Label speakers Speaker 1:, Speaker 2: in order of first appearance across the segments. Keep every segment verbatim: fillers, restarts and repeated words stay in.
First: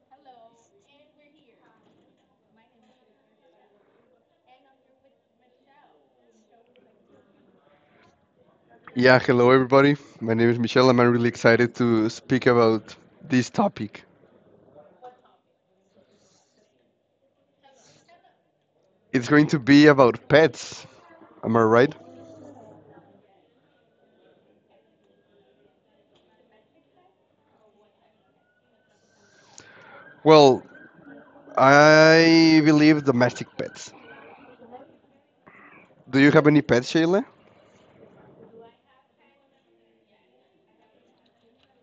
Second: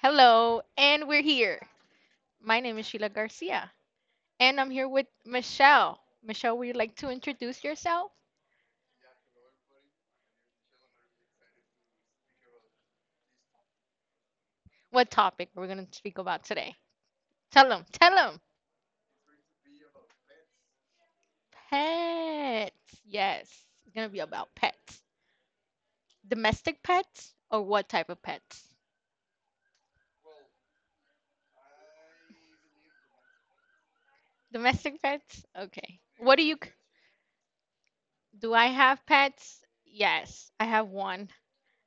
Speaker 1: Hello, and we're here. My name is Sheila Garcia, and I'm here with Michelle. Michelle, would you like to introduce yourself?
Speaker 2: Yeah, hello everybody. My name is Michelle, and I'm really excited to speak about this topic.
Speaker 1: What topic we're going to speak about today? Tell them, tell them.
Speaker 2: It's going to be about pets. Am I right?
Speaker 1: Pets. Yes, it's going to be about pets. Domestic pets or what type of pets?
Speaker 2: Well, I believe domestic pets.
Speaker 1: Domestic pets? Okay.
Speaker 2: Do you
Speaker 1: What do
Speaker 2: have
Speaker 1: you
Speaker 2: any
Speaker 1: c-
Speaker 2: pets, Shayla?
Speaker 1: Do I have pets? Yes, I have one.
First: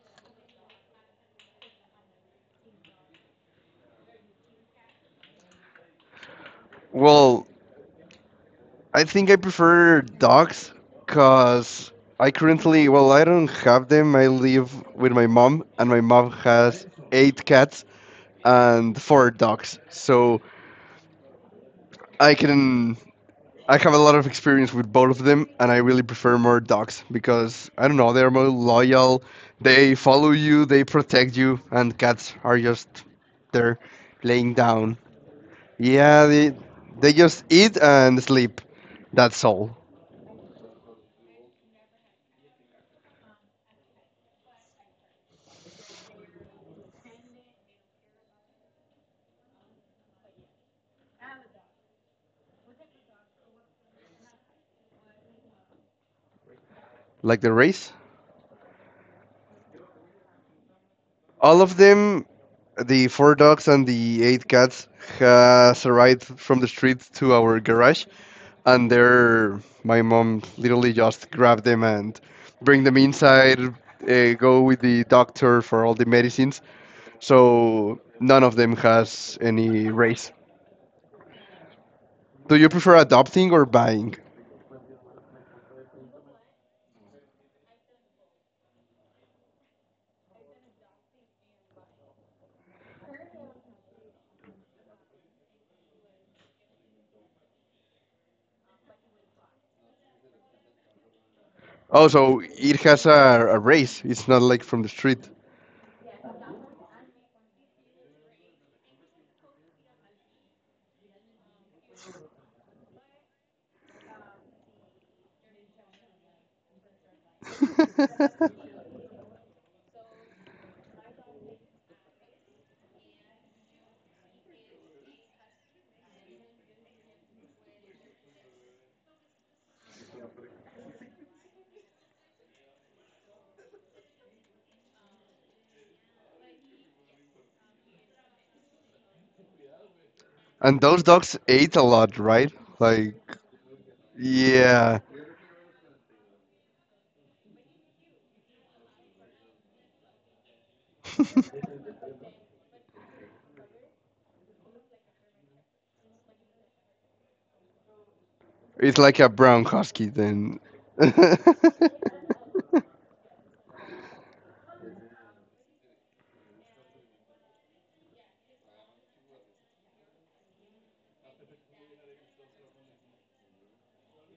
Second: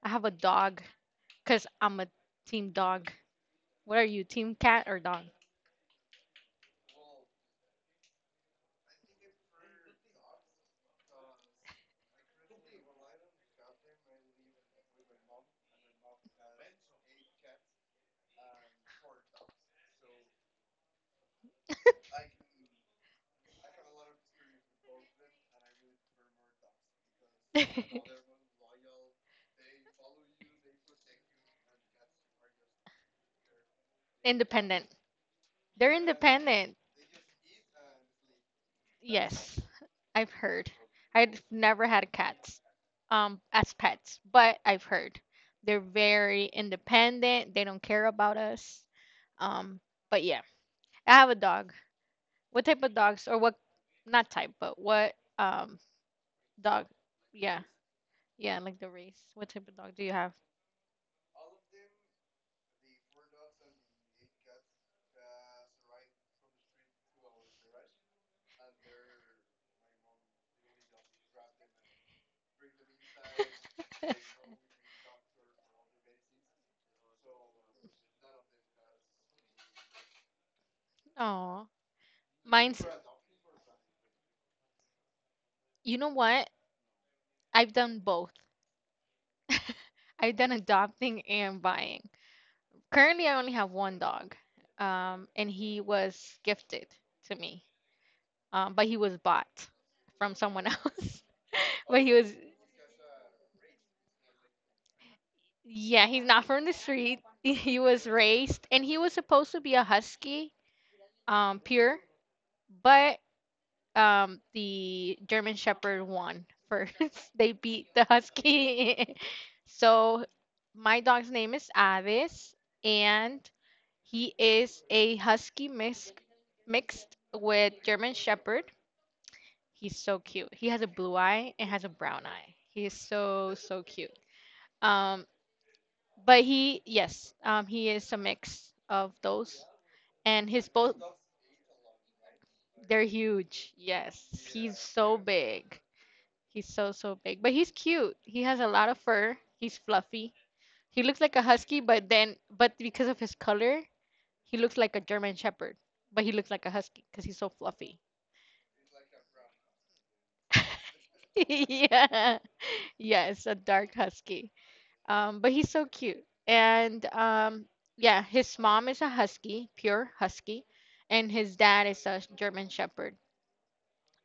Speaker 1: I have a dog because I'm a team dog. What are you, team cat or dog?
Speaker 2: Well, I think I prefer dogs because I currently, well, I don't have them. I live with my mom, and my mom has eight cats and four dogs. So I can I have a lot of experience with both of them, and I really prefer more dogs because I don't know, they're more loyal. They follow you, they protect you, and cats are just there, laying down.
Speaker 1: Independent. They're
Speaker 2: Yeah, they
Speaker 1: independent.
Speaker 2: they just eat and sleep. That's
Speaker 1: Yes,
Speaker 2: all.
Speaker 1: I've heard. I've never had cats um as pets, but I've heard they're very independent. They don't care about us. Um, but yeah, I have a dog. What type of dogs or what not type, but what um dog?
Speaker 2: Like the
Speaker 1: Yeah.
Speaker 2: race.
Speaker 1: Yeah, like the race. What type of dog do you have?
Speaker 2: All of them, the four dogs and the eight cats, has arrived from the street to our garage, and there, my mom literally just grabbed them and bring them inside. Uh, go with the doctor for all the medicines. So none of them has any race.
Speaker 1: Oh,
Speaker 2: Do you
Speaker 1: mine's.
Speaker 2: prefer adopting or buying?
Speaker 1: You know what? I've done both. I've done adopting and buying. Currently, I only have one dog, um, and he was gifted to me, um, but he was bought from someone else.
Speaker 2: Oh,
Speaker 1: But he
Speaker 2: so
Speaker 1: was
Speaker 2: it has a, a race. It's not like from the street.
Speaker 1: Yeah, he's not from the street. He was raised, and he was supposed to be a husky, um, pure, but um, the German Shepherd won first. They beat the husky. So my dog's name is Avis, and he is a husky mix mixed with German Shepherd. He's so cute. He has a blue eye and has a brown eye. He is so so cute. Um, but he yes um He is a mix of those and his
Speaker 2: And those
Speaker 1: both
Speaker 2: dogs ate a lot, right?
Speaker 1: they're
Speaker 2: Like
Speaker 1: huge. Yes, he's
Speaker 2: yeah.
Speaker 1: so big. He's so so big, but he's cute. He has a lot of fur. He's fluffy. He looks like a husky, but then but because of his color he looks like a German Shepherd, but he looks like a husky because he's so fluffy.
Speaker 2: It's like a brown husky then.
Speaker 1: Yeah, yes, a dark husky. Um, but he's so cute. And um, yeah, his mom is a husky, pure husky, and his dad is a German Shepherd.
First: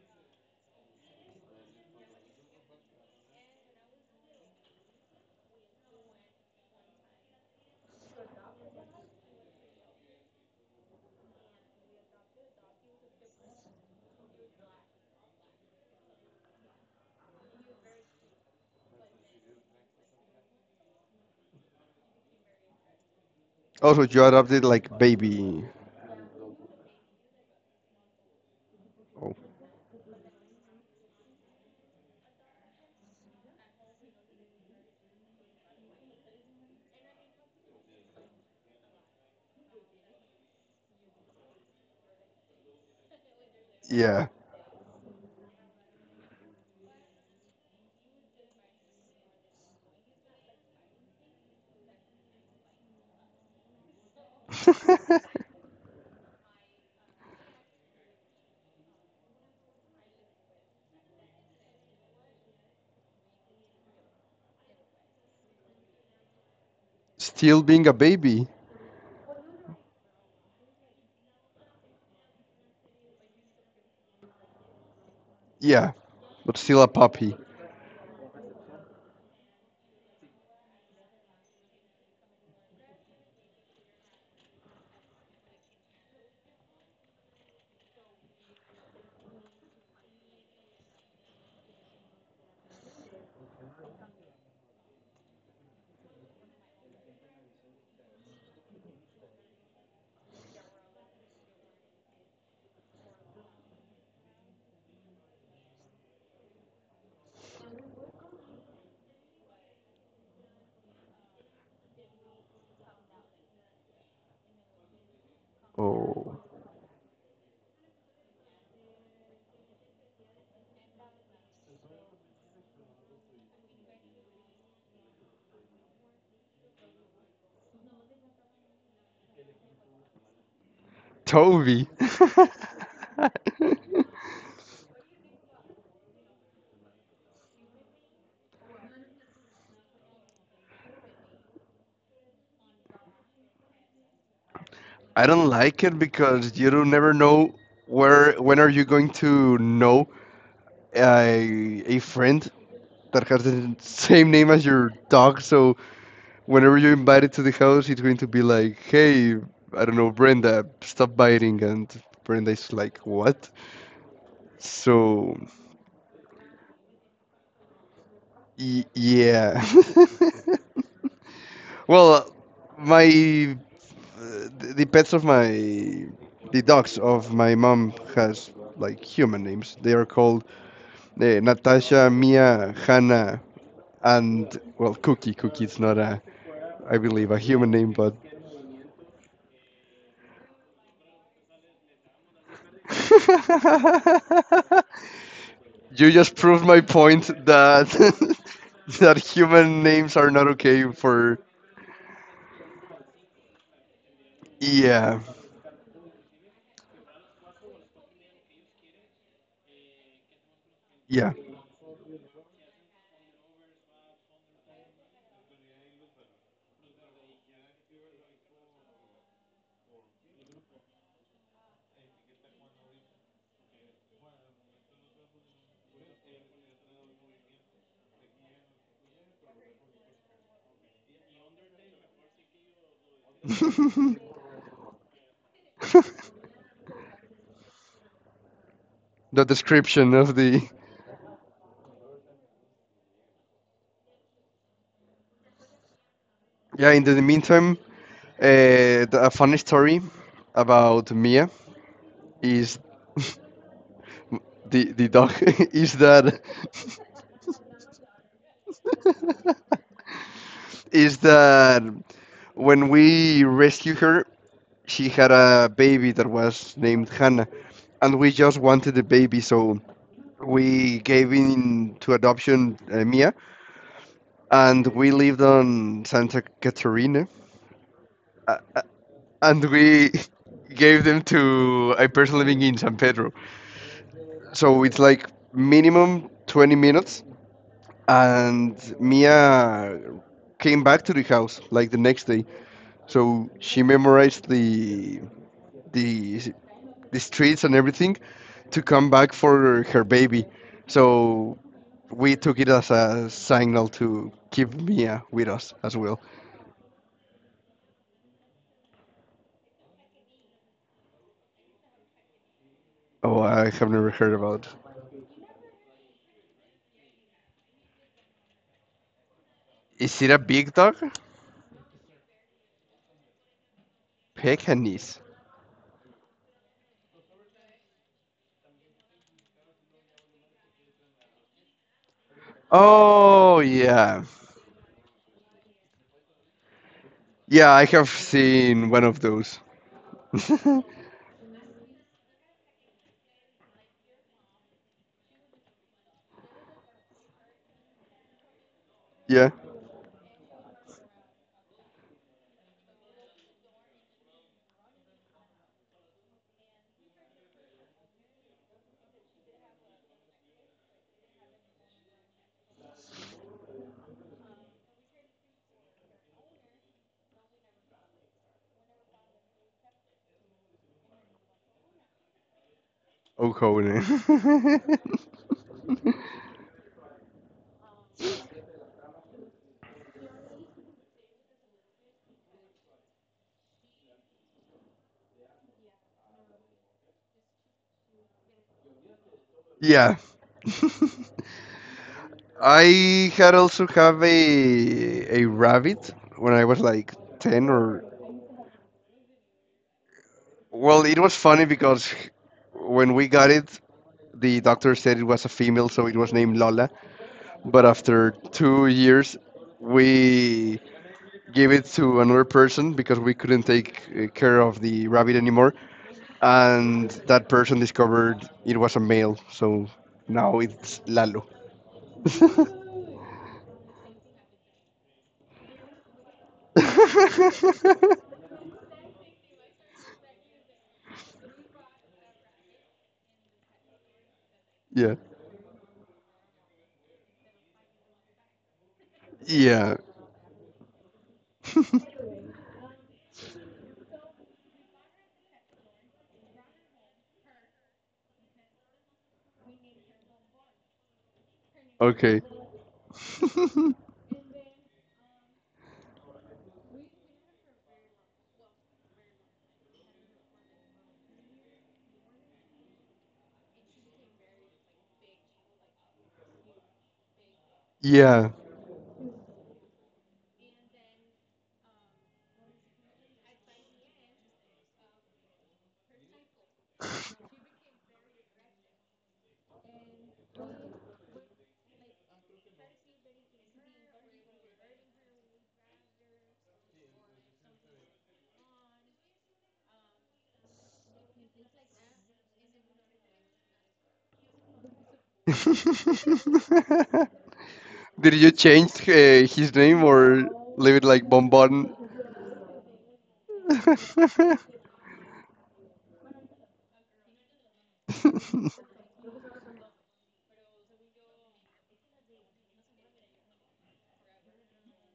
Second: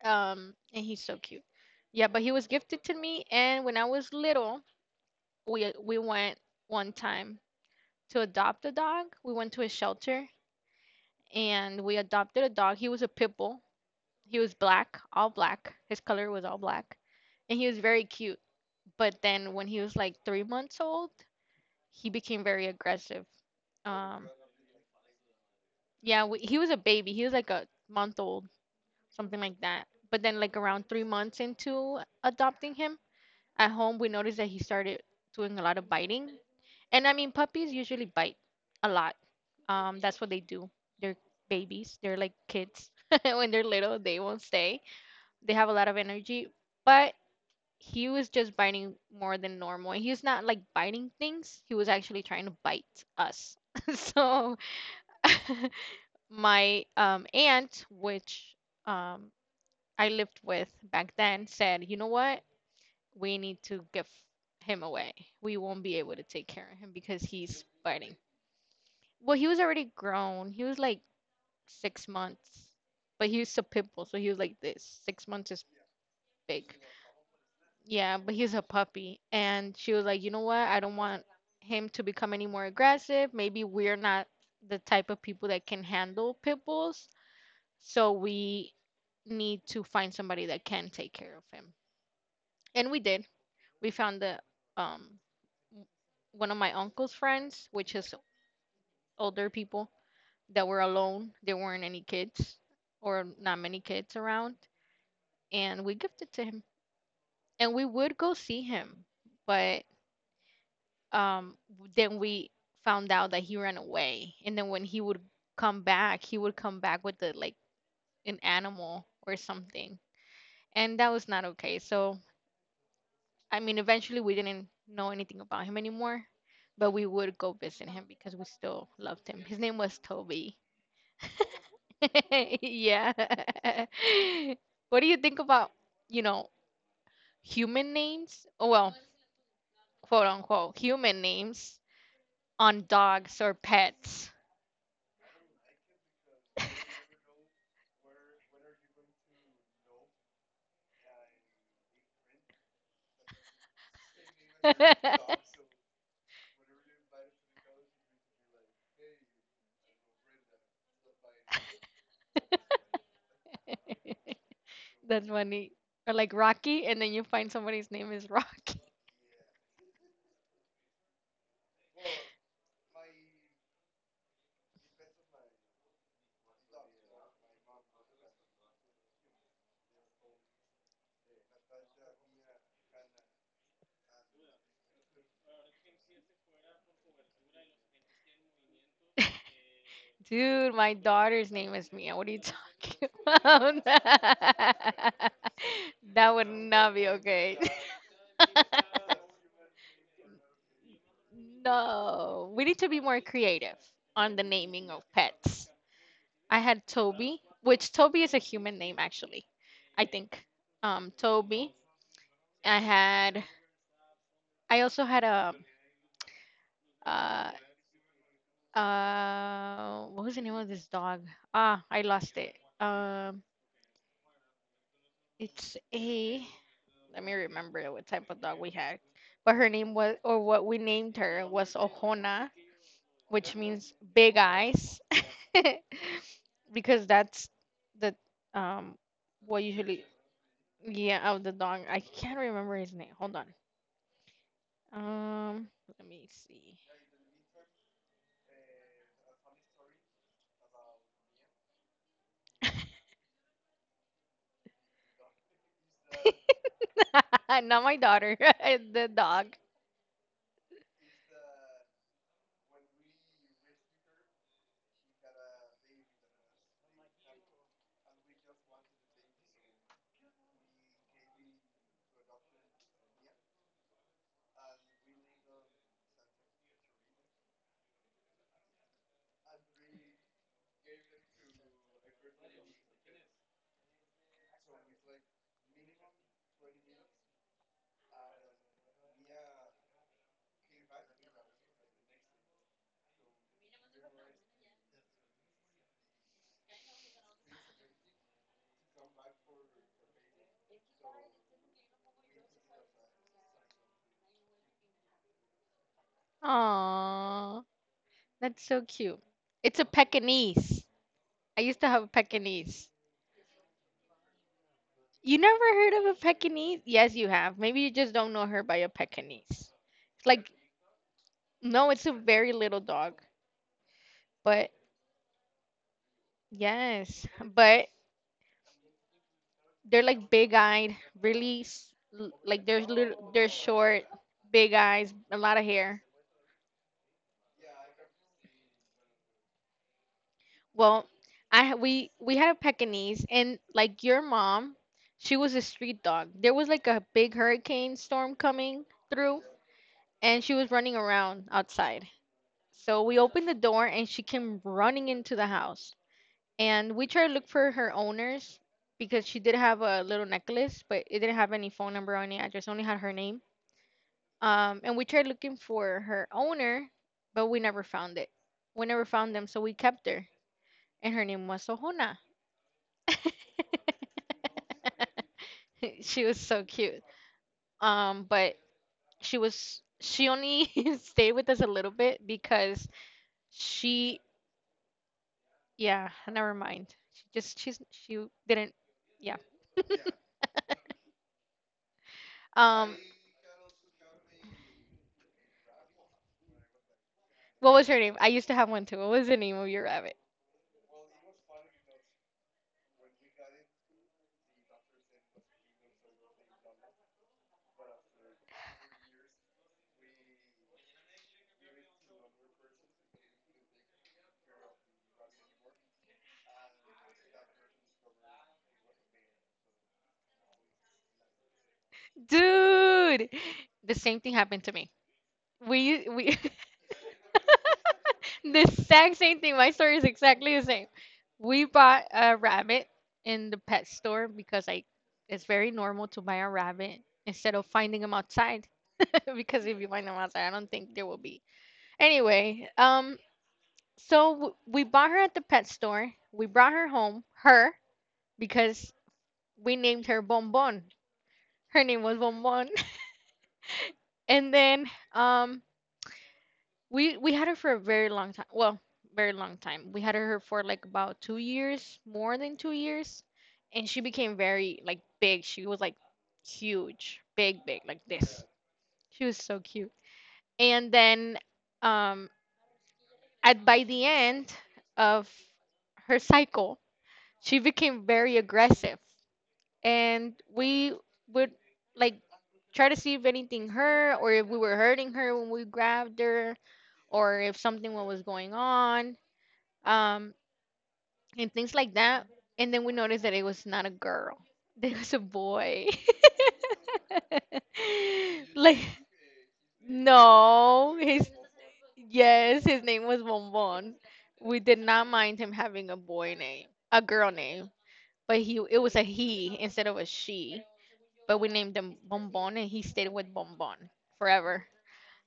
Speaker 1: Um, and he's so cute. Yeah, but he was gifted to me, and when I was little, we we went one time to adopt a dog. We went to a shelter and we adopted a dog. He was a pit bull. He was black, all black. His color was all black, and he was very cute. But then when he was like three months old, he became very aggressive.
Speaker 2: Also, you
Speaker 1: Um,
Speaker 2: adopted like baby.
Speaker 1: yeah, we, he was a baby. He was like a month old,
Speaker 2: Oh,
Speaker 1: something like that. But then, like around three months into adopting him at home, we noticed that he started doing a lot of biting. And I mean, puppies usually bite a lot. Um, that's what they do. They're babies. They're like kids. When they're little, they
Speaker 2: yeah.
Speaker 1: won't stay. They have a lot of energy, but he was just biting more than normal. And he's not like biting things. He was actually trying to bite us. so my um aunt, which um I lived with back then, said, "You know what? We need to give him away. We won't be able to take care of him because he's
Speaker 2: Still being a
Speaker 1: biting."
Speaker 2: baby.
Speaker 1: Well, he was already grown. He was like six months. But he was a pit bull, so he was like this. six months is
Speaker 2: Yeah, but
Speaker 1: big.
Speaker 2: still a puppy.
Speaker 1: Yeah, but he's a puppy. And she was like, you know what? I don't want him to become any more aggressive. Maybe we're not the type of people that can handle pit bulls. So we need to find somebody that can take care of him. And we did. We found the um one of my uncle's friends, which is older people that were alone. There weren't any kids or not many kids around. And we gifted to him. And we would go see him. But um then we found out that he ran away, and then when he would come back,
Speaker 2: Oh,
Speaker 1: he would come back with the like an animal or something, and that was not okay. So I mean, eventually we didn't know anything about him anymore, but we would go visit him because we still loved him. His name was Toby.
Speaker 2: Toby.
Speaker 1: Yeah. What do you think about, you know, human names? Oh, well, quote unquote human names on dogs or pets?
Speaker 2: I don't like it because you don't never know where when are you going to know a, a friend that has the same name as your dog. So whenever you're invited to the house, it's going to be like, hey, I don't know, Brenda, stop biting. And Brenda is like, what?
Speaker 1: That's
Speaker 2: So,
Speaker 1: funny. Or like Rocky, and then you find somebody's name is Rocky.
Speaker 2: y- yeah. Well, my, the the pets of my, the dogs of my mom has like human names. They are called uh, Natasha, Mia, Hannah, and, well, Cookie. Cookie is not a, I believe, a human name, but.
Speaker 1: Dude, my daughter's name is Mia. What are you talking about?
Speaker 2: You
Speaker 1: That
Speaker 2: just
Speaker 1: would
Speaker 2: proved my
Speaker 1: not be
Speaker 2: point
Speaker 1: okay.
Speaker 2: that that human names are not okay for
Speaker 1: No, we need to be more creative on the naming of
Speaker 2: yeah
Speaker 1: pets. I had Toby, which Toby is a human name actually, I think. Um,
Speaker 2: yeah.
Speaker 1: Toby. I had. I also had a. Uh, uh, what was the name of this dog? Ah, I lost it. Um, it's a. Let me remember what type of dog we had. But her name was, or what we named her, was Ojona, which means
Speaker 2: The
Speaker 1: big eyes, because that's the um what usually,
Speaker 2: description of the
Speaker 1: yeah, of the dog. I can't remember his name. Hold on. Um, Let me see.
Speaker 2: yeah. In the meantime, uh, the- a funny story about Mia is the the dog is that
Speaker 1: Not my daughter, the dog.
Speaker 2: is that when we rescued her, she had a baby that was named Hannah, and we just wanted the baby, so we gave in to adoption uh, Mia, and we lived on Santa Caterina, uh, uh, and we gave them to a person living in San Pedro. So it's like minimum twenty minutes, and Mia came back to the house like the next day. So she memorized the the the streets and everything to come back for her baby. So we took it as a signal to keep Mia with us as well.
Speaker 1: Aww, that's so cute. It's a Pekingese. I used to have a Pekingese.
Speaker 2: Oh, I have never heard about.
Speaker 1: You never heard of a Pekingese? Yes, you have. Maybe you just don't know her by a Pekingese.
Speaker 2: Is
Speaker 1: It's
Speaker 2: it a
Speaker 1: like,
Speaker 2: big dog?
Speaker 1: no, it's a very little dog. But
Speaker 2: Pekingese.
Speaker 1: yes, but they're like big-eyed, really s- l- like they're little, they're
Speaker 2: Oh
Speaker 1: short,
Speaker 2: yeah,
Speaker 1: big eyes, a lot of hair.
Speaker 2: yeah. I have seen one of those.
Speaker 1: Well, I ha- we we had a Pekingese, and like your mom, she was a street dog. There was like a big hurricane storm coming through,
Speaker 2: Yeah.
Speaker 1: and she was running around outside. So we opened the door and she came running into the house. And we tried to look for her owners because she did have a little necklace, but it didn't have any phone number on it. I just only had her name. Um, and we tried looking for her owner, but we never found it. We never found them, so we kept her. And her name was Sohona.
Speaker 2: Oh, Okone.
Speaker 1: She was so cute. Um, but she was she only stayed with us a little bit because she Yeah, never mind. She just she's she didn't. Yeah.
Speaker 2: Yeah.
Speaker 1: Um,
Speaker 2: I had also have a a rabbit when I was like ten
Speaker 1: what was her
Speaker 2: or
Speaker 1: name? I used to have one too. What was the name of your rabbit?
Speaker 2: well, it was funny because when we got it, the doctor said it was a female, so it was named Lola. But after two years, we gave it to another person because we couldn't take uh, care of the rabbit anymore, and that person discovered it was a male. So now it's Lalo.
Speaker 1: Dude, the same thing happened to me. We we The exact same thing. My story is exactly the same. We bought a rabbit in the pet store because I
Speaker 2: Yeah.
Speaker 1: it's very normal to buy a rabbit instead of finding them outside because if you
Speaker 2: Yeah.
Speaker 1: find them outside, I don't think there will be. Anyway, um so w- we bought her at the pet store. We brought her home, her, because we named her Bonbon. Her name was
Speaker 2: Okay.
Speaker 1: Bonbon. And then um we we had her for a very long time. Well, very long time. We had her for like about two years, more than two years, and she became very like big. She was like huge, big big like this.
Speaker 2: Yeah.
Speaker 1: She was so cute. And then um at by the end of her cycle, she became very aggressive, and we would like try to see if anything hurt or if we were hurting her when we grabbed her or if something wa- was going on, um and things like that. And then we noticed that it was not a girl, it was a boy.
Speaker 2: Did you
Speaker 1: like
Speaker 2: change uh, his name or
Speaker 1: no
Speaker 2: leave it
Speaker 1: his
Speaker 2: like Bonbon?
Speaker 1: Yes, his name was Bonbon. We did not mind him having a boy name, a girl name, but he it was a he instead of a she, but we named him Bonbon, and he stayed with Bonbon forever.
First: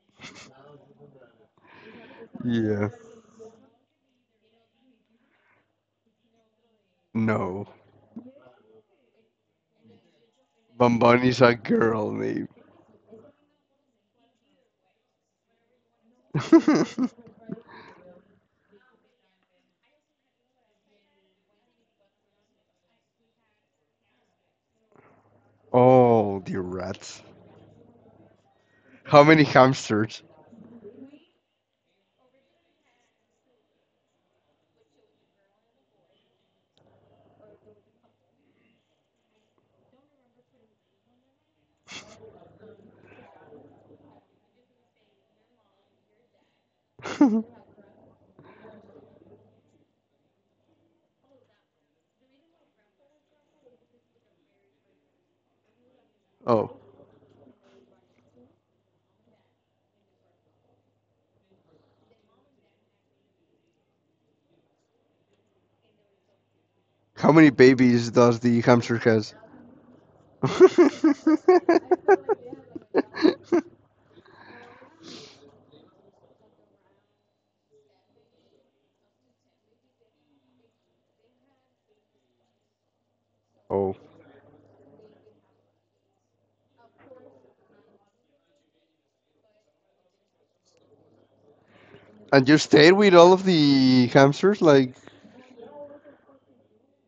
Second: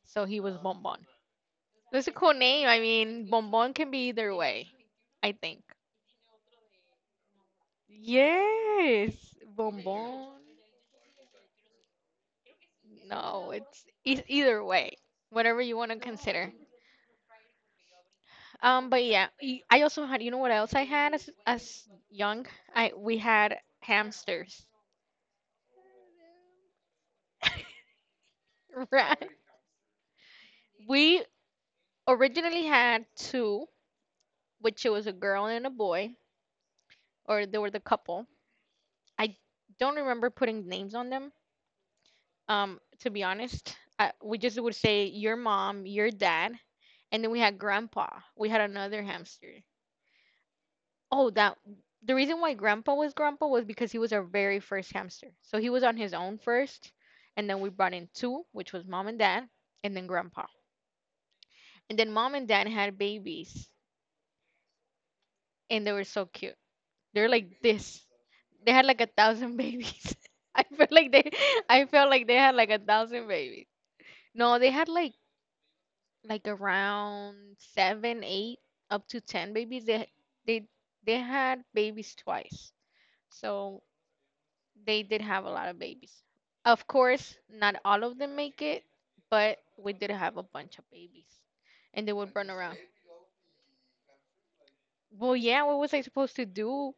Speaker 1: So he was Bonbon. That's a cool name. I
Speaker 2: Yeah.
Speaker 1: mean, Bonbon can be either way, I think.
Speaker 2: No.
Speaker 1: Yes, Bonbon.
Speaker 2: Bonbonnie's a girl name.
Speaker 1: No, it's e- either way, whatever you want to consider. Um, but yeah, y- I also had. You know what else I had as as young? I We had hamsters.
Speaker 2: Oh, dear rats. How
Speaker 1: Right.
Speaker 2: many hamsters?
Speaker 1: We originally had two, which it was a girl and a boy, or they were the couple. I don't remember putting names on them. Um, to be honest, I, we just would say your mom, your dad, and then we had grandpa. We had another hamster. Oh, that the reason why grandpa was grandpa was because he was our very first hamster. So he was on his own
Speaker 2: Oh,
Speaker 1: first, and then we brought in two, which was mom and dad, and then grandpa. And then mom and dad had babies, and they were so cute.
Speaker 2: how
Speaker 1: They're
Speaker 2: many
Speaker 1: like
Speaker 2: babies
Speaker 1: this.
Speaker 2: does the
Speaker 1: They had
Speaker 2: hamster
Speaker 1: like a
Speaker 2: has?
Speaker 1: thousand babies. I felt like they, I felt like they had like a thousand babies. No, they had like like around seven, eight, up to ten babies. They they they had babies twice, so
Speaker 2: Oh,
Speaker 1: they did have a lot of babies. Of course, not all of them make it, but we did have a bunch of babies, and they would
Speaker 2: and you
Speaker 1: run around.
Speaker 2: stayed with all of the hamsters? Like,
Speaker 1: Well, yeah, what was I supposed to do?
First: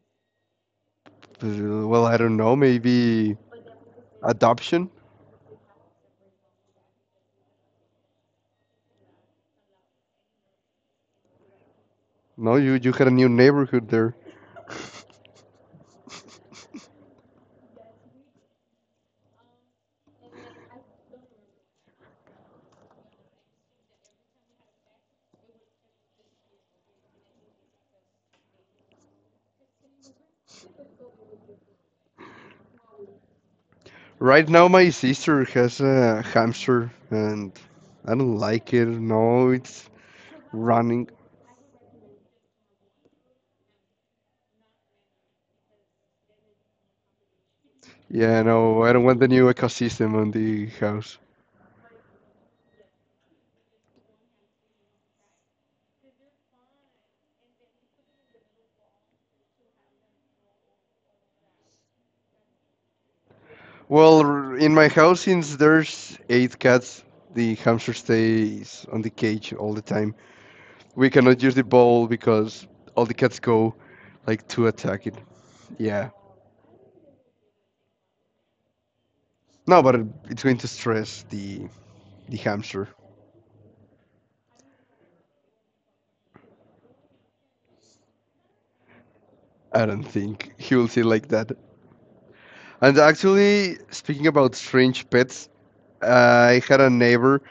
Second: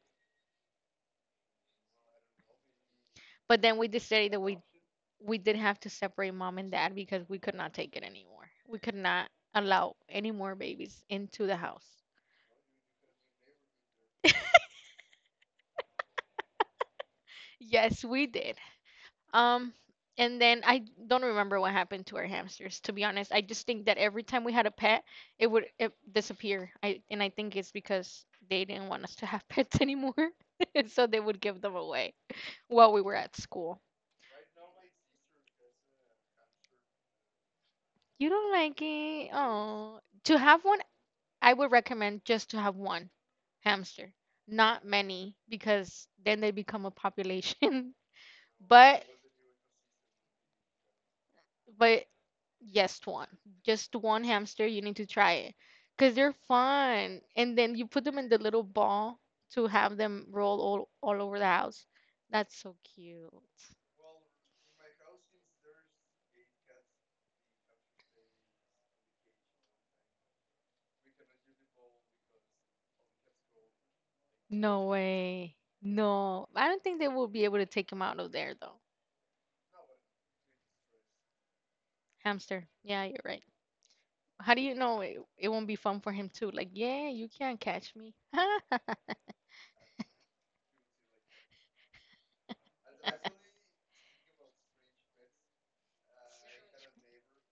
Speaker 2: uh, well, I don't know, maybe
Speaker 1: But then we decided that we
Speaker 2: adoption?
Speaker 1: we did have to separate mom and dad because we could not take it anymore. We could not allow any more babies into the house.
Speaker 2: No, you you had a new neighborhood there.
Speaker 1: Yes, we did. Um, and then I don't remember what happened to our hamsters. To be honest, I just think that every time we had a pet, it would it disappear. I and I think it's because they didn't want us to have pets anymore, so they would give them away while we were at school.
Speaker 2: Right now, my sister has a hamster, and I
Speaker 1: You
Speaker 2: don't
Speaker 1: don't
Speaker 2: like
Speaker 1: like
Speaker 2: it.
Speaker 1: it?
Speaker 2: No, it's
Speaker 1: Oh, to have one,
Speaker 2: running.
Speaker 1: I would recommend just to have one hamster, not many, because then they become a population.
Speaker 2: Yeah, no, I don't
Speaker 1: But
Speaker 2: want the new ecosystem on the house.
Speaker 1: But just one, just one hamster, you need to try it because they're fun. And then you put them in the little ball to have them roll all, all over the house. That's so cute.
Speaker 2: Well, r- in my house, since there's eight cats, the hamster stays on the cage all the time. We cannot use the bowl because all the cats go like to
Speaker 1: No
Speaker 2: attack it.
Speaker 1: way.
Speaker 2: Yeah.
Speaker 1: No. I don't think they will be able to take him out of there though.
Speaker 2: No, but it- it's going to stress the the
Speaker 1: Hamster.
Speaker 2: hamster.
Speaker 1: Yeah, you're right. How do you know it, it won't be fun for him too? Like, yeah, you can't catch me.
Speaker 2: I don't think he will see like that. And actually, speaking about strange pets, I had a neighbor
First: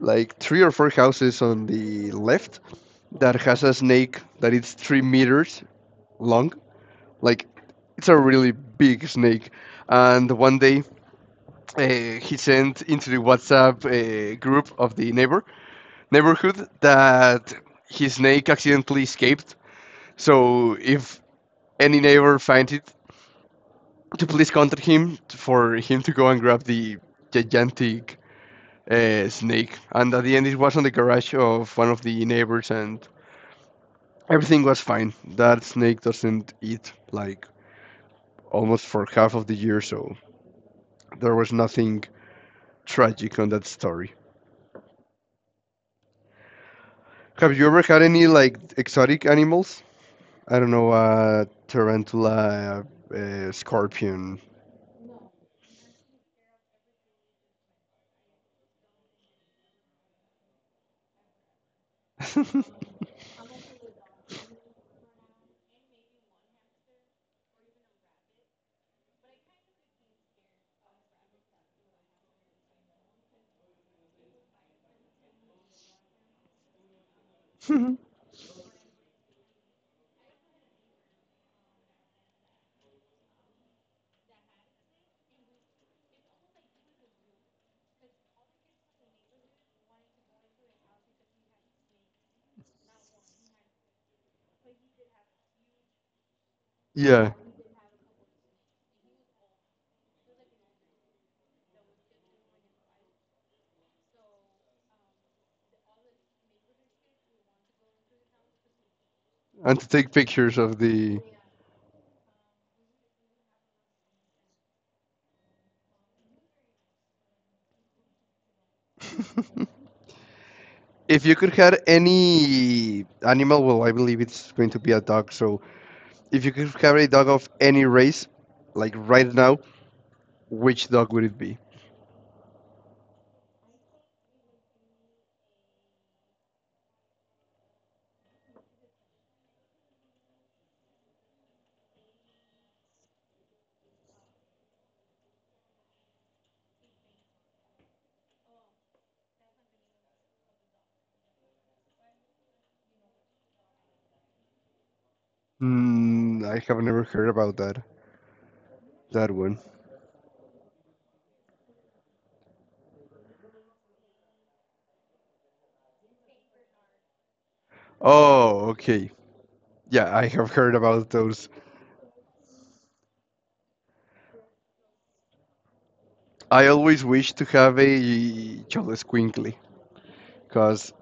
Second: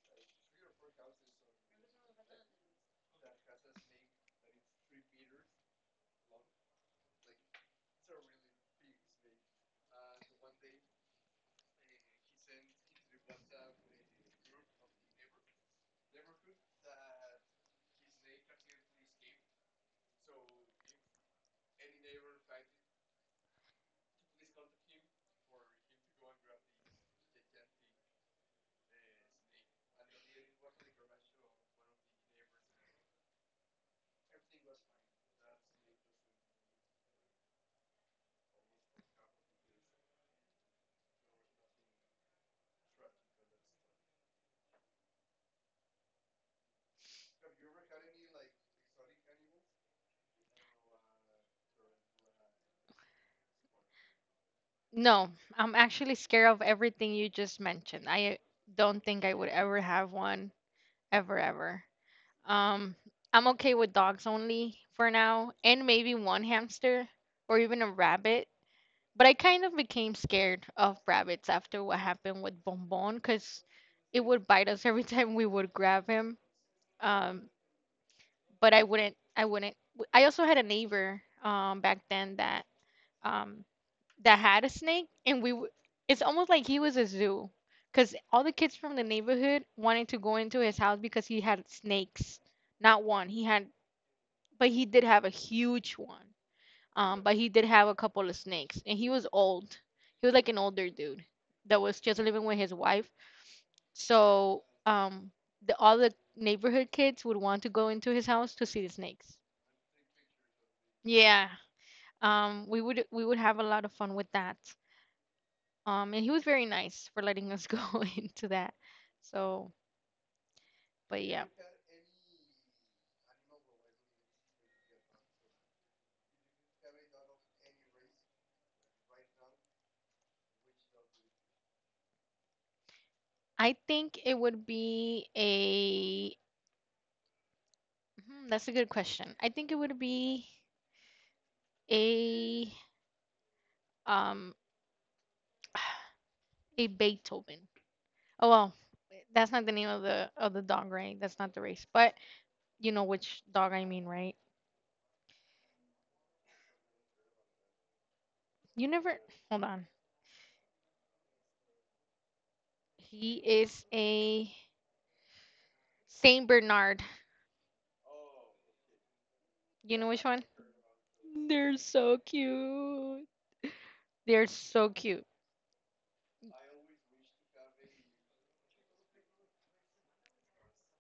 Speaker 2: like three or four houses on the left that has a snake that is three meters long. Like it's a really big snake. And one day uh, he sent into the WhatsApp uh, group of the neighbor neighborhood that his snake accidentally escaped. So if any neighbor finds it, to please contact him for him to go and grab the gigantic uh, snake. And at the end, it was on the garage of one of the neighbors, and everything was fine. That snake doesn't eat like almost for half of the year, so there was nothing tragic on that story. Have you ever had any like exotic animals? I don't know, uh, tarantula, uh, uh, scorpion.
Speaker 1: No, I'm actually scared of everything you just mentioned. I don't think I would ever have one. Ever, ever. Um, I'm okay with dogs only for now, and maybe one hamster or even a rabbit. But I kind of became scared of rabbits after what happened with Bonbon because it would bite us every time we would grab him. Um, but I wouldn't, I wouldn't. w- I also had a neighbor um, back then that um, that had a snake, and we w- it's almost like he was a zoo because all the kids from the neighborhood wanted to go into his house because he had snakes. Not one, he had, but he did have a huge one. Um, but
Speaker 2: Yeah,
Speaker 1: he did have a couple of snakes, and he was old. He was like an older dude that was just living with his wife. So, um, the, all the neighborhood kids would want to go into his house to see the snakes.
Speaker 2: and to take pictures of the.
Speaker 1: Yeah. Um, we would we would have a lot of fun with that. Um, and he was very nice for letting us go into that. So, but
Speaker 2: If you
Speaker 1: yeah,
Speaker 2: could have any animal, well, I believe it's going to be a dog. So, if you could have a dog of any race, like right now, which dog would it be?
Speaker 1: I think it would be a. Hmm, that's a good question. I think it would be a um a Beethoven. Oh well, that's not the name of the of the dog, right? That's not the race, but you know which dog I mean, right?
Speaker 2: Mm, I have never heard about that
Speaker 1: You never.
Speaker 2: that one.
Speaker 1: Hold on. He is a Saint Bernard.
Speaker 2: Oh, okay.
Speaker 1: You know
Speaker 2: Yeah,
Speaker 1: which
Speaker 2: I
Speaker 1: one?
Speaker 2: have heard about those.
Speaker 1: They're so cute. They're so cute
Speaker 2: I always wish to have a Cholesquinkle because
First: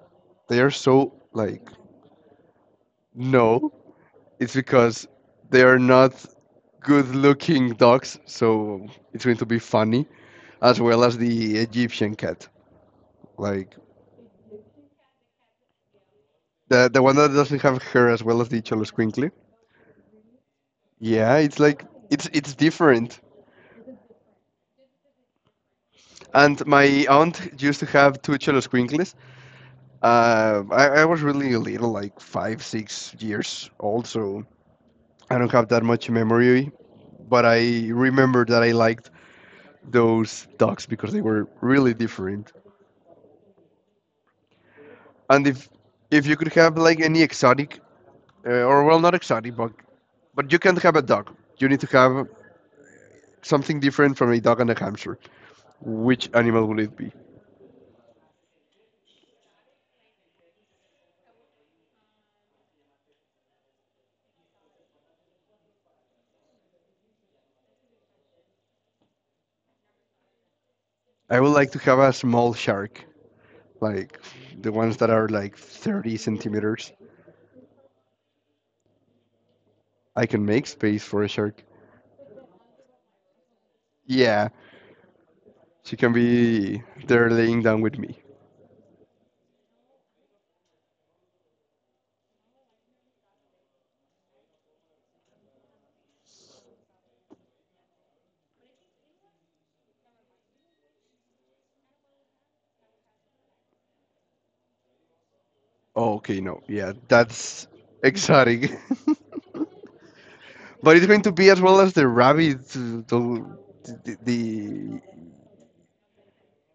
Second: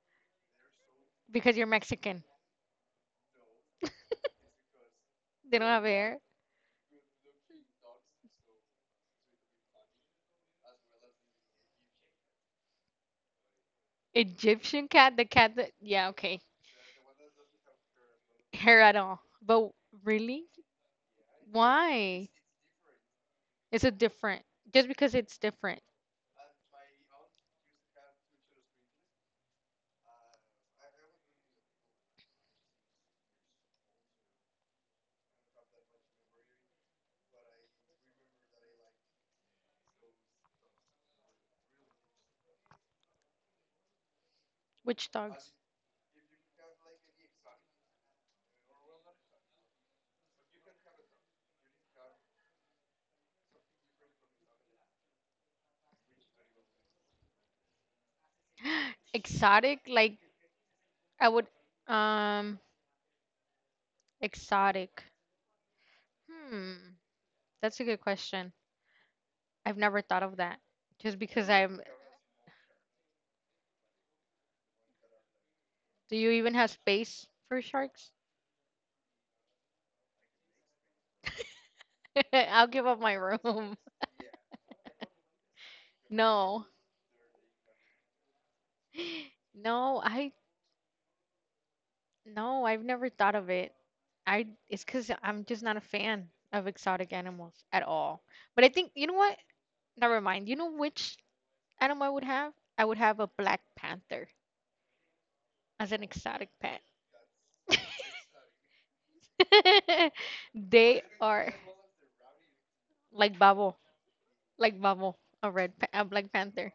Speaker 2: they are so
Speaker 1: because you're
Speaker 2: like
Speaker 1: Mexican.
Speaker 2: no, it's because
Speaker 1: They
Speaker 2: they
Speaker 1: don't
Speaker 2: are
Speaker 1: have hair.
Speaker 2: not good-looking dogs, so it's going to be funny as well as the Egyptian cat, like
Speaker 1: Egyptian cat, the cat that yeah, okay.
Speaker 2: the the one that doesn't have hair as well as the
Speaker 1: Hair at all.
Speaker 2: Cholesquinkle.
Speaker 1: But really?
Speaker 2: Yeah, it's like it's
Speaker 1: Why?
Speaker 2: it's different.
Speaker 1: Is it different? Just because it's different.
Speaker 2: And my aunt used to have two Cholesquinkles. Um, I, I was really little, like five, six years old, so I don't have that much memory. But I remember that I liked those dogs because they were really different.
Speaker 1: Which dog?
Speaker 2: And if if you could have like any exotic, uh, or well, not exotic, but but you can't have a dog. You need to have something different from a dog and a hamster. Which animal would it be?
Speaker 1: Exotic? Like I would um exotic. Hmm. That's a good question. I've never thought of that. Just
Speaker 2: I would
Speaker 1: because
Speaker 2: like to
Speaker 1: I'm
Speaker 2: have a small shark, like the ones that are like thirty
Speaker 1: Do you even have
Speaker 2: centimeters.
Speaker 1: space for sharks?
Speaker 2: I can make space for a shark.
Speaker 1: I'll give up my room.
Speaker 2: Yeah, she can
Speaker 1: No.
Speaker 2: be there laying down with me.
Speaker 1: No, I no, I've never thought of it. I it's because 'cause I'm just not a fan of exotic animals at all. But I think you know what? Never mind. You know which animal I would have? I would have a black panther as an
Speaker 2: Oh, okay,
Speaker 1: exotic
Speaker 2: no,
Speaker 1: pet.
Speaker 2: yeah, that's exotic. But
Speaker 1: They
Speaker 2: it's going to be
Speaker 1: are
Speaker 2: as well as the rabbit,
Speaker 1: like
Speaker 2: the,
Speaker 1: Babo,
Speaker 2: the,
Speaker 1: like
Speaker 2: the
Speaker 1: Babo, a red pa- a black panther.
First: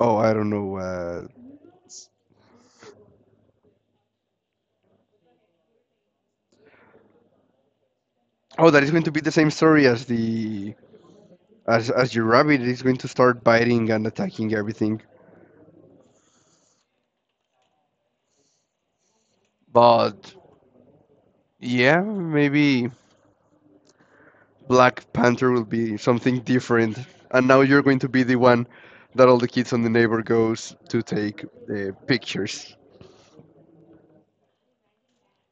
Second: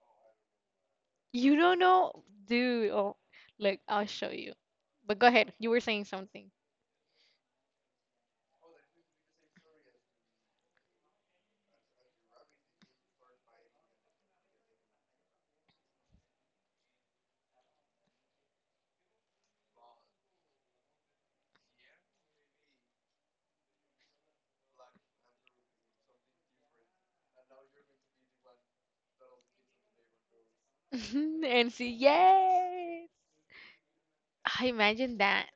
Speaker 2: oh, I don't know. Uh,
Speaker 1: You don't know, dude. Oh, look, I'll show you. But go ahead. You were saying something.
Speaker 2: oh, that is going to be the same story as the as as your rabbit is going to start biting and attacking everything. But yeah, maybe Black Panther will be something different. And now you're going to be the one that all the kids on the neighbor goes to take
Speaker 1: And see,
Speaker 2: uh, pictures.
Speaker 1: yes. I imagine that.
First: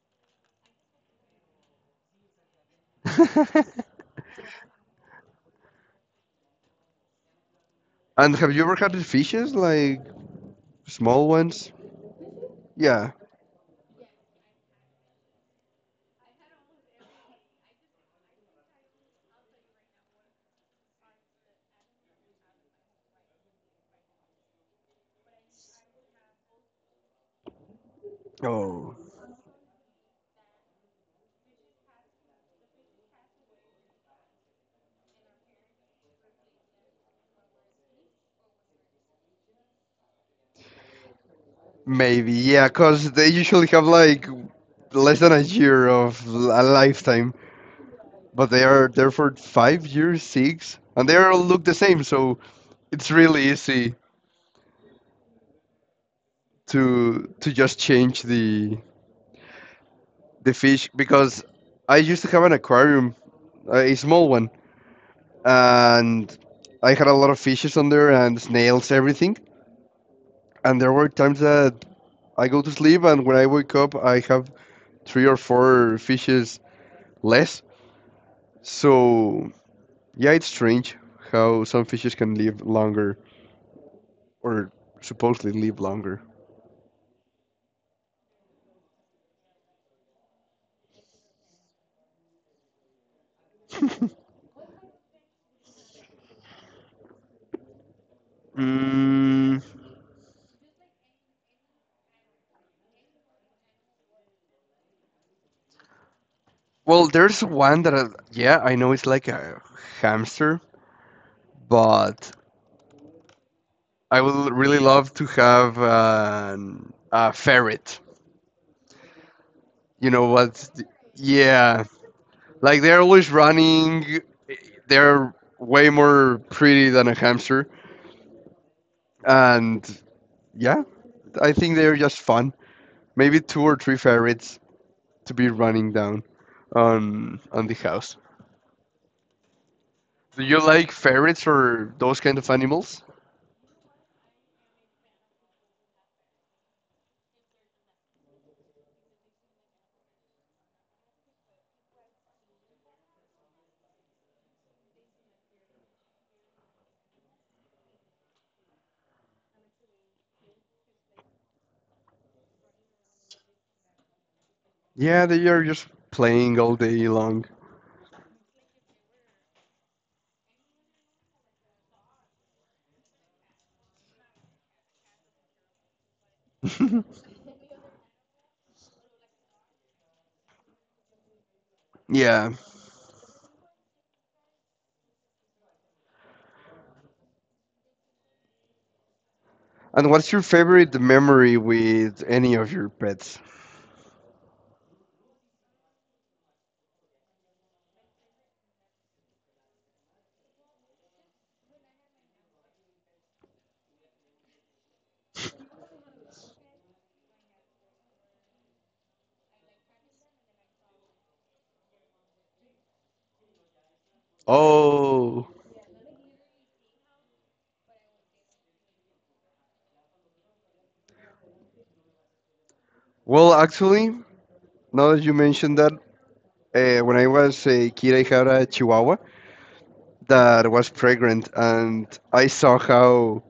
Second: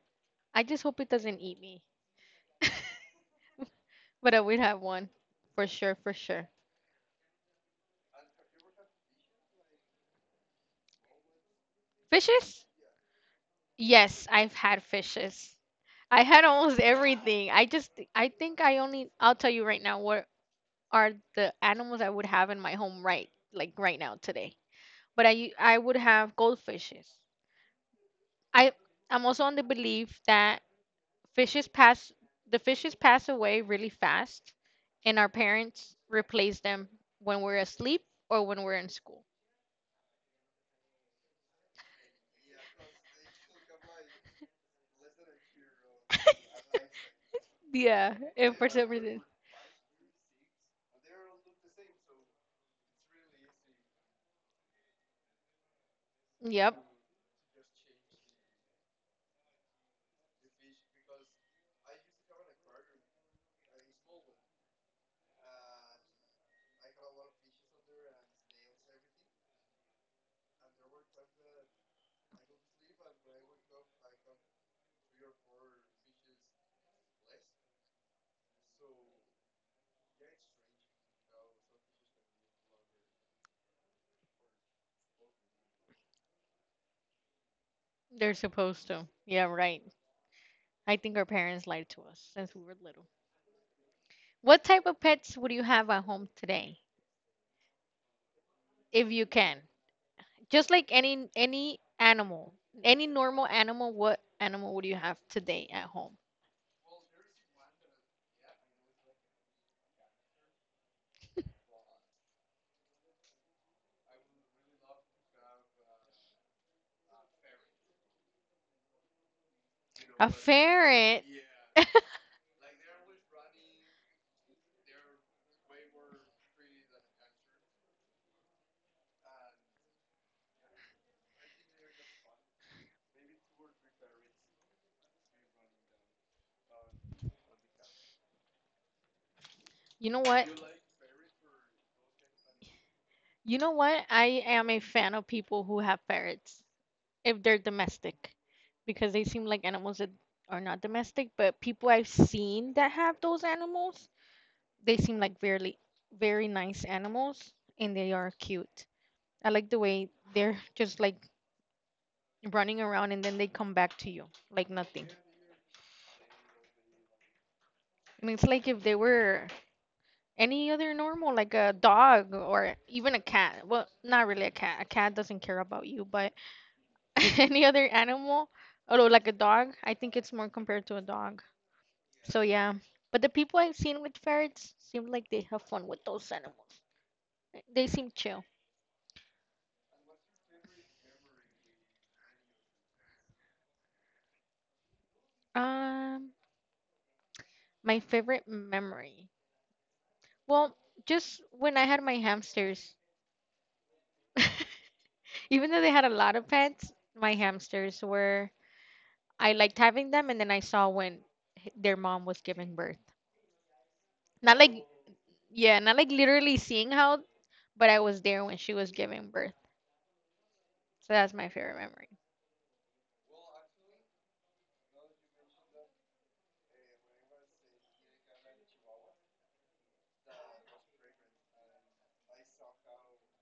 Speaker 1: I just hope it doesn't eat me. But I would have one for sure, for sure.
Speaker 2: And have you ever had fishes, like small ones?
Speaker 1: Fishes?
Speaker 2: Yeah.
Speaker 1: Yes, I've had fishes. I had almost everything. I just, I think I only, I'll tell you right now what are the animals I would have in my home right, like right now today. But I, I would have goldfishes. I
Speaker 2: Oh.
Speaker 1: I'm also on the belief that fishes pass the fishes pass away really fast, and our parents replace them when we're asleep or when we're in school.
Speaker 2: Maybe, yeah, because they usually have like less than a year of a lifetime,
Speaker 1: Yeah,
Speaker 2: but they
Speaker 1: and for
Speaker 2: are
Speaker 1: some
Speaker 2: there
Speaker 1: reason.
Speaker 2: for five years, six, and they all look the same, so it's really easy
Speaker 1: Yep,
Speaker 2: to to just change the the fish because I used to have an aquarium, a small one, and I had a lot of fishes on there and snails, everything, and there were times that I go to sleep, and when I wake up, I have three or four fishes less. So yeah, it's strange how some fishes can live longer or supposedly live longer.
Speaker 1: they're supposed to. Yeah, right. I think our parents lied to us since we were little. What type of pets would you have at home today, if you
Speaker 2: Mm,
Speaker 1: can? Just like any any animal, any normal animal, what animal would you have today at home?
Speaker 2: well, there's one that I, yeah, I know it's like a hamster, but I would really love to have an, a ferret. You know
Speaker 1: A
Speaker 2: what?
Speaker 1: ferret.
Speaker 2: Yeah, like they're always running. They're way more pretty than a hamster, and yeah, I think they're just fun. Maybe two or three ferrets to be running down on on the house.
Speaker 1: You know what?
Speaker 2: Do you like ferrets or those kind of animals?
Speaker 1: You know what? I am a fan of people who have ferrets if they're domestic because they seem like animals that are not domestic, but people I've seen that have those animals, they seem like very very nice animals, and they are cute. I like the way they're just like running around, and then they come back to you like nothing.
Speaker 2: Yeah, they are just playing all day long.
Speaker 1: And it's like if they were any other normal, like a dog or even a cat. Well, not really a cat. A cat doesn't care about you, but any other animal, although like a dog, I think it's more compared to a dog. So
Speaker 2: Yeah.
Speaker 1: yeah. But the people I've seen with ferrets seem like they have fun with those animals. They seem chill.
Speaker 2: And what's your favorite memory with any of your pets?
Speaker 1: Um, my favorite memory. Well, just when I had my hamsters. Even though they had a lot of pets, my hamsters were I liked having them, and then I saw when h- their mom was giving birth. Not like
Speaker 2: Oh,
Speaker 1: yeah, not like literally seeing how, but I was there when she was giving birth. So that's my favorite memory.
Speaker 2: well, actually, now that you mentioned that, uh, when I was a kid, I had a Chihuahua, that was pregnant, and I saw how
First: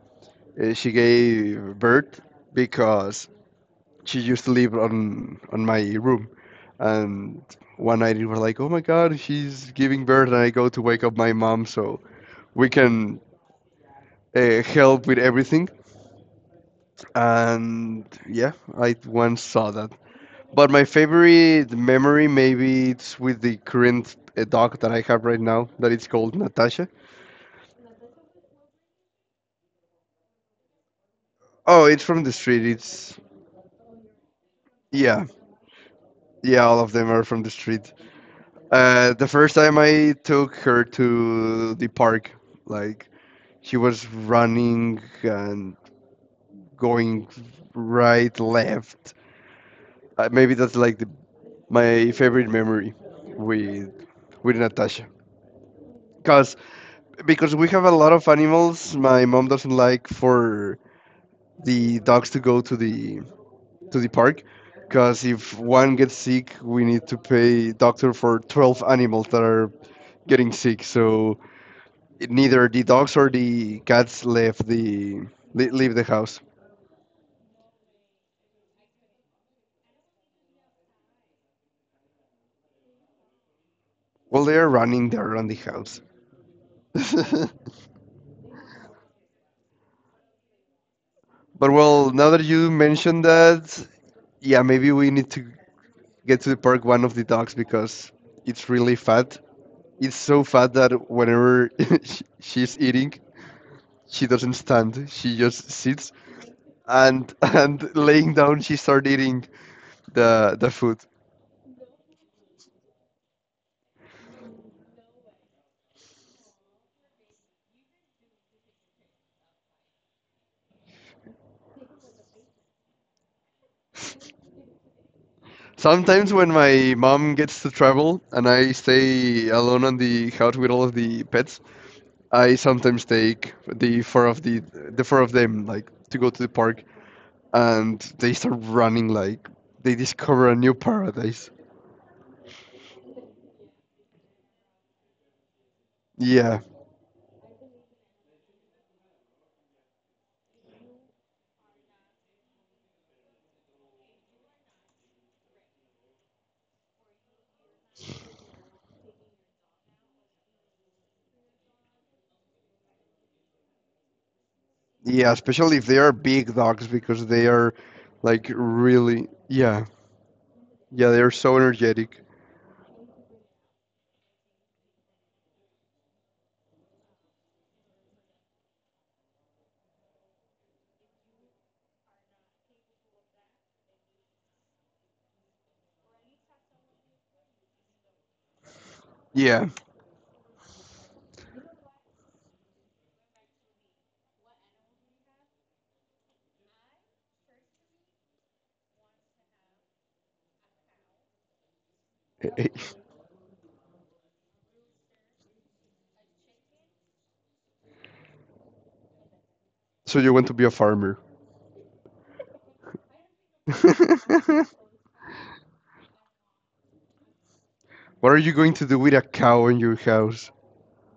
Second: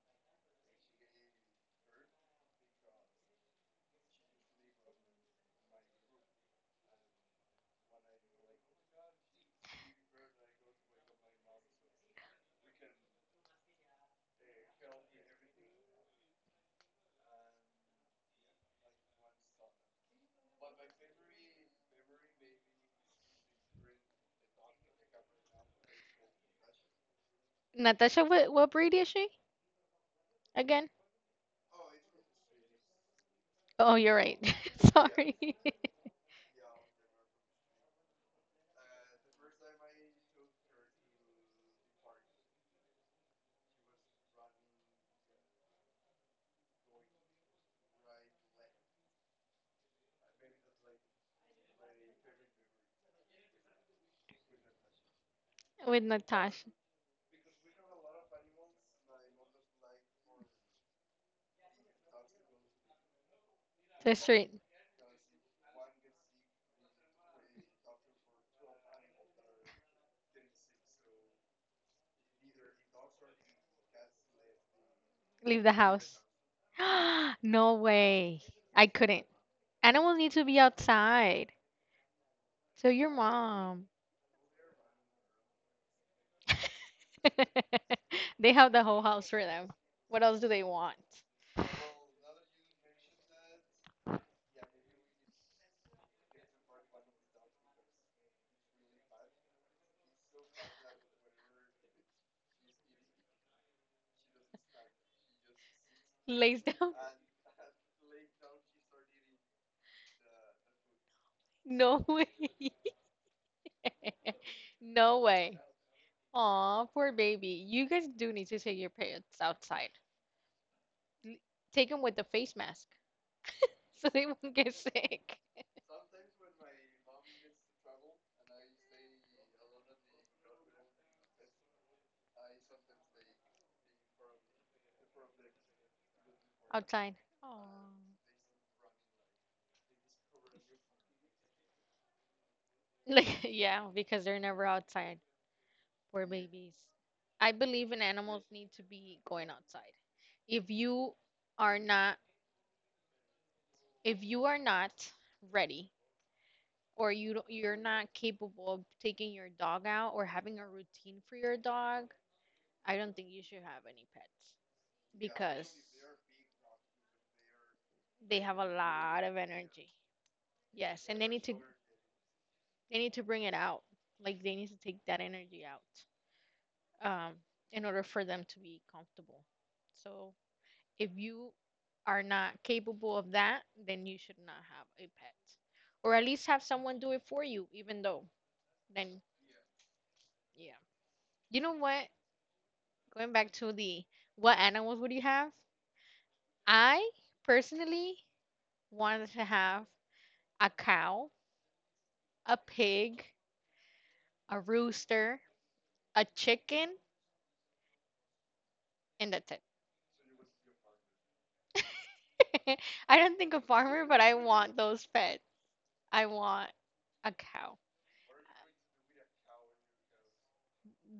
Speaker 2: uh, she gave birth because she used to live on on my room, and one night it was like, oh my god, she's giving birth, and I go to wake up my mom so we can uh, help with everything, and yeah, I once saw that. But my favorite memory, maybe it's with the current uh, dog that I have right now, that it's called Natasha.
Speaker 1: Natasha, what what breed is she again?
Speaker 2: Oh, it's from the street. It's
Speaker 1: Oh, you're right.
Speaker 2: yeah,
Speaker 1: Sorry.
Speaker 2: yeah, all of them are from the street. Uh, the first time I took her to the park, like she was running and going right, left. Uh, maybe that's like the, my favorite memory with with Natasha.
Speaker 1: With
Speaker 2: Cause
Speaker 1: Natasha,
Speaker 2: Because we have a lot of animals. My mom doesn't like for the dogs to go to the to the
Speaker 1: to the
Speaker 2: park
Speaker 1: street,
Speaker 2: because if one gets sick, we need to pay doctor for twelve animals that are getting sick. So neither the dogs or the cats left the
Speaker 1: leave the
Speaker 2: le- leave the
Speaker 1: house.
Speaker 2: house.
Speaker 1: No way. I couldn't. Animals need to be outside. So your mom.
Speaker 2: Well, they are running there around the house.
Speaker 1: They have the whole house for them. What else do they want?
Speaker 2: But well, now that you mentioned that, yeah, maybe we need to get to the park one of the dogs because it's really fat. It's so fat that whenever she- she's eating, she doesn't stand. She just sits
Speaker 1: Lays down?
Speaker 2: and and laying down she started eating the the food
Speaker 1: No way. No way. Aw, poor baby. You guys do need to take your pets outside. L- Take them with the face mask so they won't get sick.
Speaker 2: sometimes when my mom gets to travel and I stay alone on the couch with all of the pets I sometimes take the four of the the four of them like to go to the park
Speaker 1: Outside. Aw.
Speaker 2: and they start running like they discover a new paradise.
Speaker 1: Like, yeah, because they're never outside. For
Speaker 2: Yeah,
Speaker 1: babies. I believe in animals need to be going outside. If you are not if you are not ready or you don't, you're not capable of taking your dog out or having a routine for your dog, I don't think you should have any pets
Speaker 2: yeah,
Speaker 1: because
Speaker 2: especially if they are big dogs because they are
Speaker 1: they
Speaker 2: like
Speaker 1: have a lot
Speaker 2: really
Speaker 1: of energy.
Speaker 2: yeah.
Speaker 1: Yes,
Speaker 2: Yeah,
Speaker 1: and
Speaker 2: they
Speaker 1: they
Speaker 2: are
Speaker 1: need to
Speaker 2: so energetic.
Speaker 1: they need to bring it out. Like they need to take that energy out. um, in order for them to be comfortable. So if you are not capable of that, then you should not have a pet, or at least have someone do it for you. Even though, then
Speaker 2: Yeah.
Speaker 1: yeah, you know what? Going back to the what animals would you have? I personally wanted to have a cow, a pig, a rooster, a chicken, and that's it.
Speaker 2: So you want to be a farmer.
Speaker 1: I don't think a farmer, but I
Speaker 2: What
Speaker 1: want those pets. I want a cow.
Speaker 2: are you going to do with a cow in your house?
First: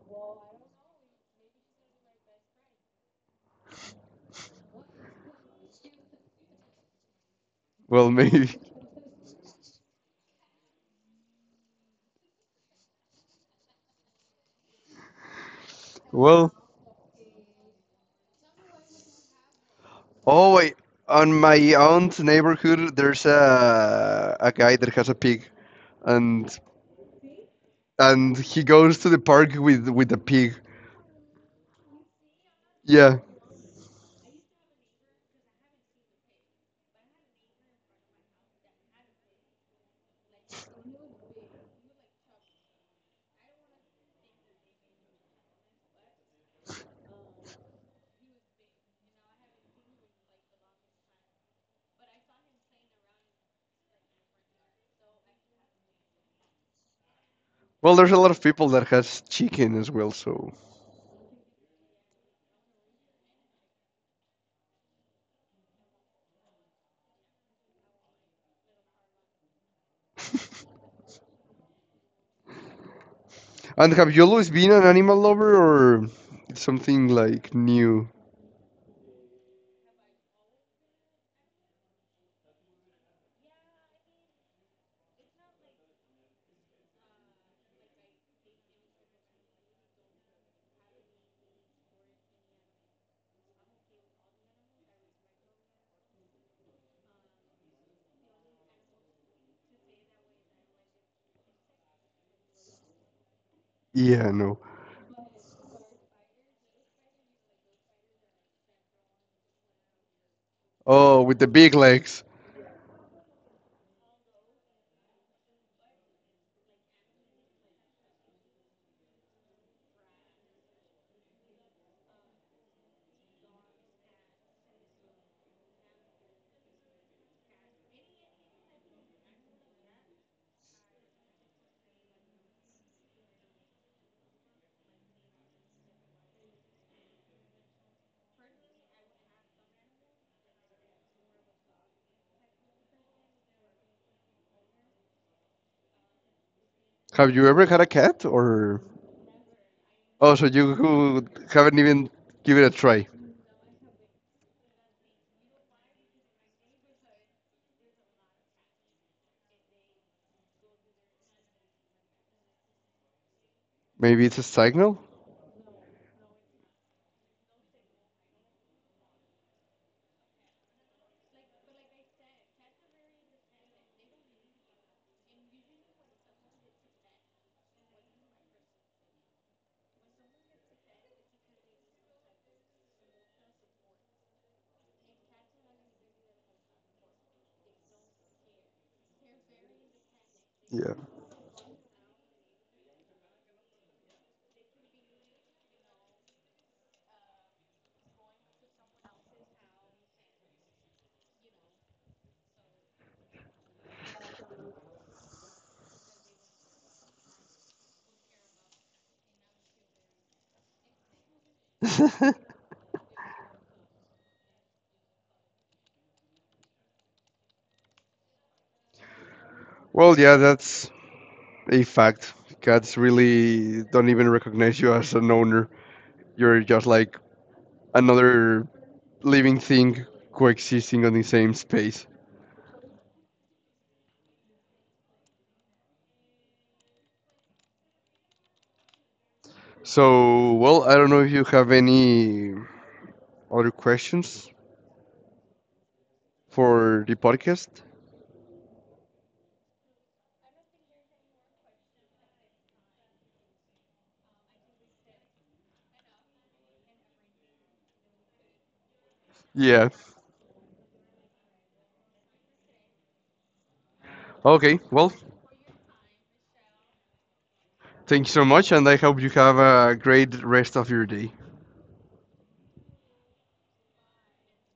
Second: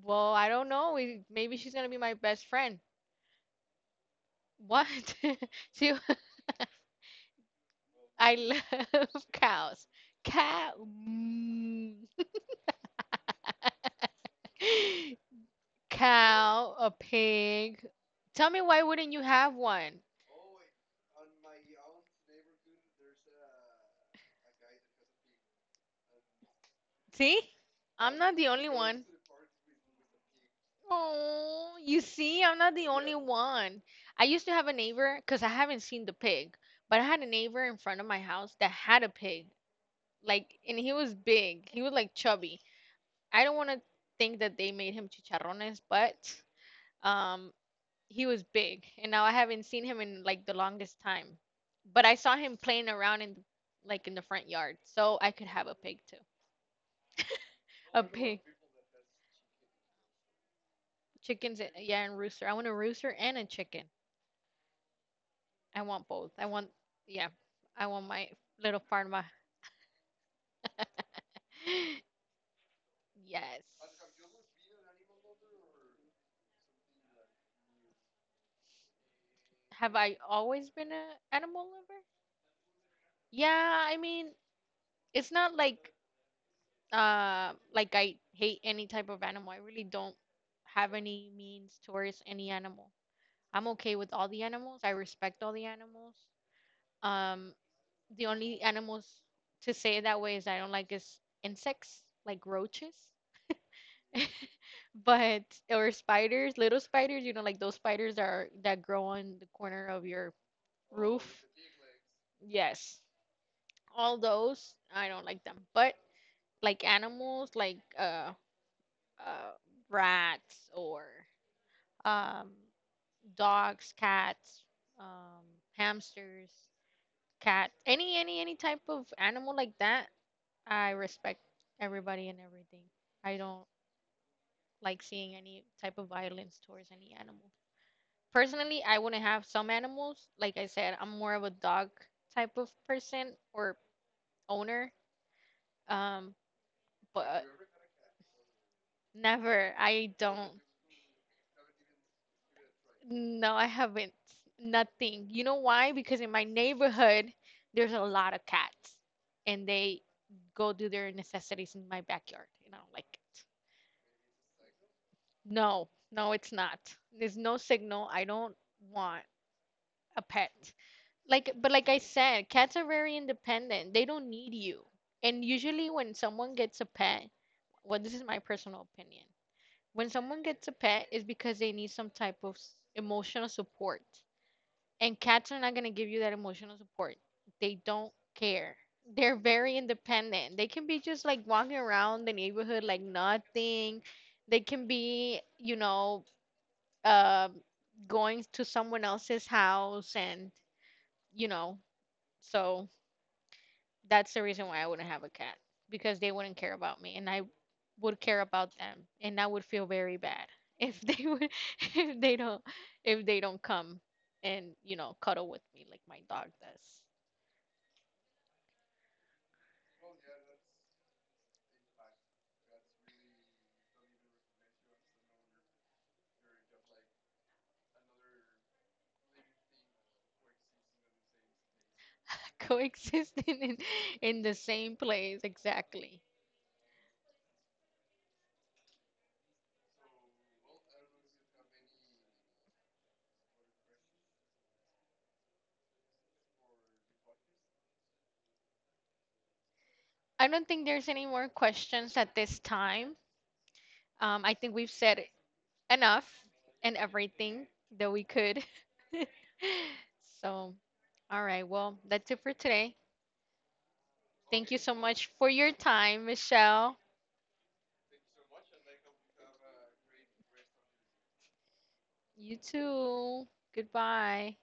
Speaker 1: Well, I don't know. We, maybe she's gonna be my best friend. What? See,
Speaker 2: Well,
Speaker 1: I
Speaker 2: maybe.
Speaker 1: love cows. Cow, mm.
Speaker 2: Well,
Speaker 1: Cow, a pig. Tell me why wouldn't you have one?
Speaker 2: oh wait. On my aunt's neighborhood, there's a a guy that has a pig, and
Speaker 1: See, I'm not
Speaker 2: and
Speaker 1: the
Speaker 2: he
Speaker 1: only
Speaker 2: goes
Speaker 1: one.
Speaker 2: to the park with with a pig.
Speaker 1: Oh, you see, I'm not the only
Speaker 2: Yeah.
Speaker 1: one. I used to have a neighbor because I haven't seen the pig, but I had a neighbor in front of my house that had a pig. Like and he was big, he was like chubby. I don't want to think that they made him chicharrones, but um he was big, and now I haven't seen him in like the longest time, but I saw him playing around in like in the front yard, so I could have a pig too.
Speaker 2: Well,
Speaker 1: A
Speaker 2: there's a lot of
Speaker 1: pig,
Speaker 2: people that has chicken as well. So,
Speaker 1: chickens, a- yeah, and rooster, I want a rooster and a chicken. I want both. I want, yeah, I want my little farm. Yes.
Speaker 2: and have you always been an animal lover or something like new?
Speaker 1: Have I always been a animal lover? Yeah, I mean, it's not like uh like I hate any type of animal. I really don't have any means towards any animal. I'm okay with all the animals. I respect all the animals. Um, the only animals to say it that way is I don't like is insects, like roaches.
Speaker 2: Yeah, no.
Speaker 1: But or spiders, little spiders, you know, like those spiders that are that grow on the corner of your
Speaker 2: Oh, with
Speaker 1: roof.
Speaker 2: the big legs.
Speaker 1: Yes. All those, I don't like them. But like animals like uh uh rats or um dogs, cats, um hamsters, cat, any any any type of animal like that, I respect everybody and everything. I don't like seeing any type of violence towards any animal. Personally, I wouldn't have some animals. Like I said, I'm more of a dog type of person or owner. Um,
Speaker 2: Have
Speaker 1: but
Speaker 2: you ever had a cat or?
Speaker 1: never. I
Speaker 2: Oh, so
Speaker 1: don't.
Speaker 2: you who haven't even given it a try.
Speaker 1: No, I haven't. Nothing. You know why? Because in my neighborhood, there's a lot of cats, and they go do their necessities in my backyard, and I don't like it.
Speaker 2: Maybe it's a signal?
Speaker 1: No, no, it's not. There's no signal. I don't want a pet. Like, but like I said, cats are very independent. They don't need you, and usually when someone gets a pet, well, this is my personal opinion, when someone gets a pet is because they need some type of s- emotional support, and cats are not going to give you that emotional support. They don't care. They're very independent. They can be just like walking around the neighborhood like nothing. They can be you know um going to someone else's house, and you know so. That's the reason why I wouldn't have a cat because they wouldn't care about me, and I would care about them, and I would feel very bad if they would if
Speaker 2: Yeah.
Speaker 1: they don't if they don't come and you know cuddle with me like my dog does.
Speaker 2: Well, yeah, that's a fact. Cats really don't even recognize you as an owner. You're just like another living thing coexisting on the same space.
Speaker 1: Coexisting in, in the same place exactly.
Speaker 2: So, well, I don't know if you have any other questions for the podcast.
Speaker 1: I don't think there's any more questions at this time. Um, I think we've said enough and everything that we could.
Speaker 2: Yeah.
Speaker 1: So, all right, well, that's it for today.
Speaker 2: Okay,
Speaker 1: Thank you so
Speaker 2: well,
Speaker 1: much for your time, Michelle.
Speaker 2: thank you so much, and I hope you have a great rest of your day.
Speaker 1: You too. Goodbye.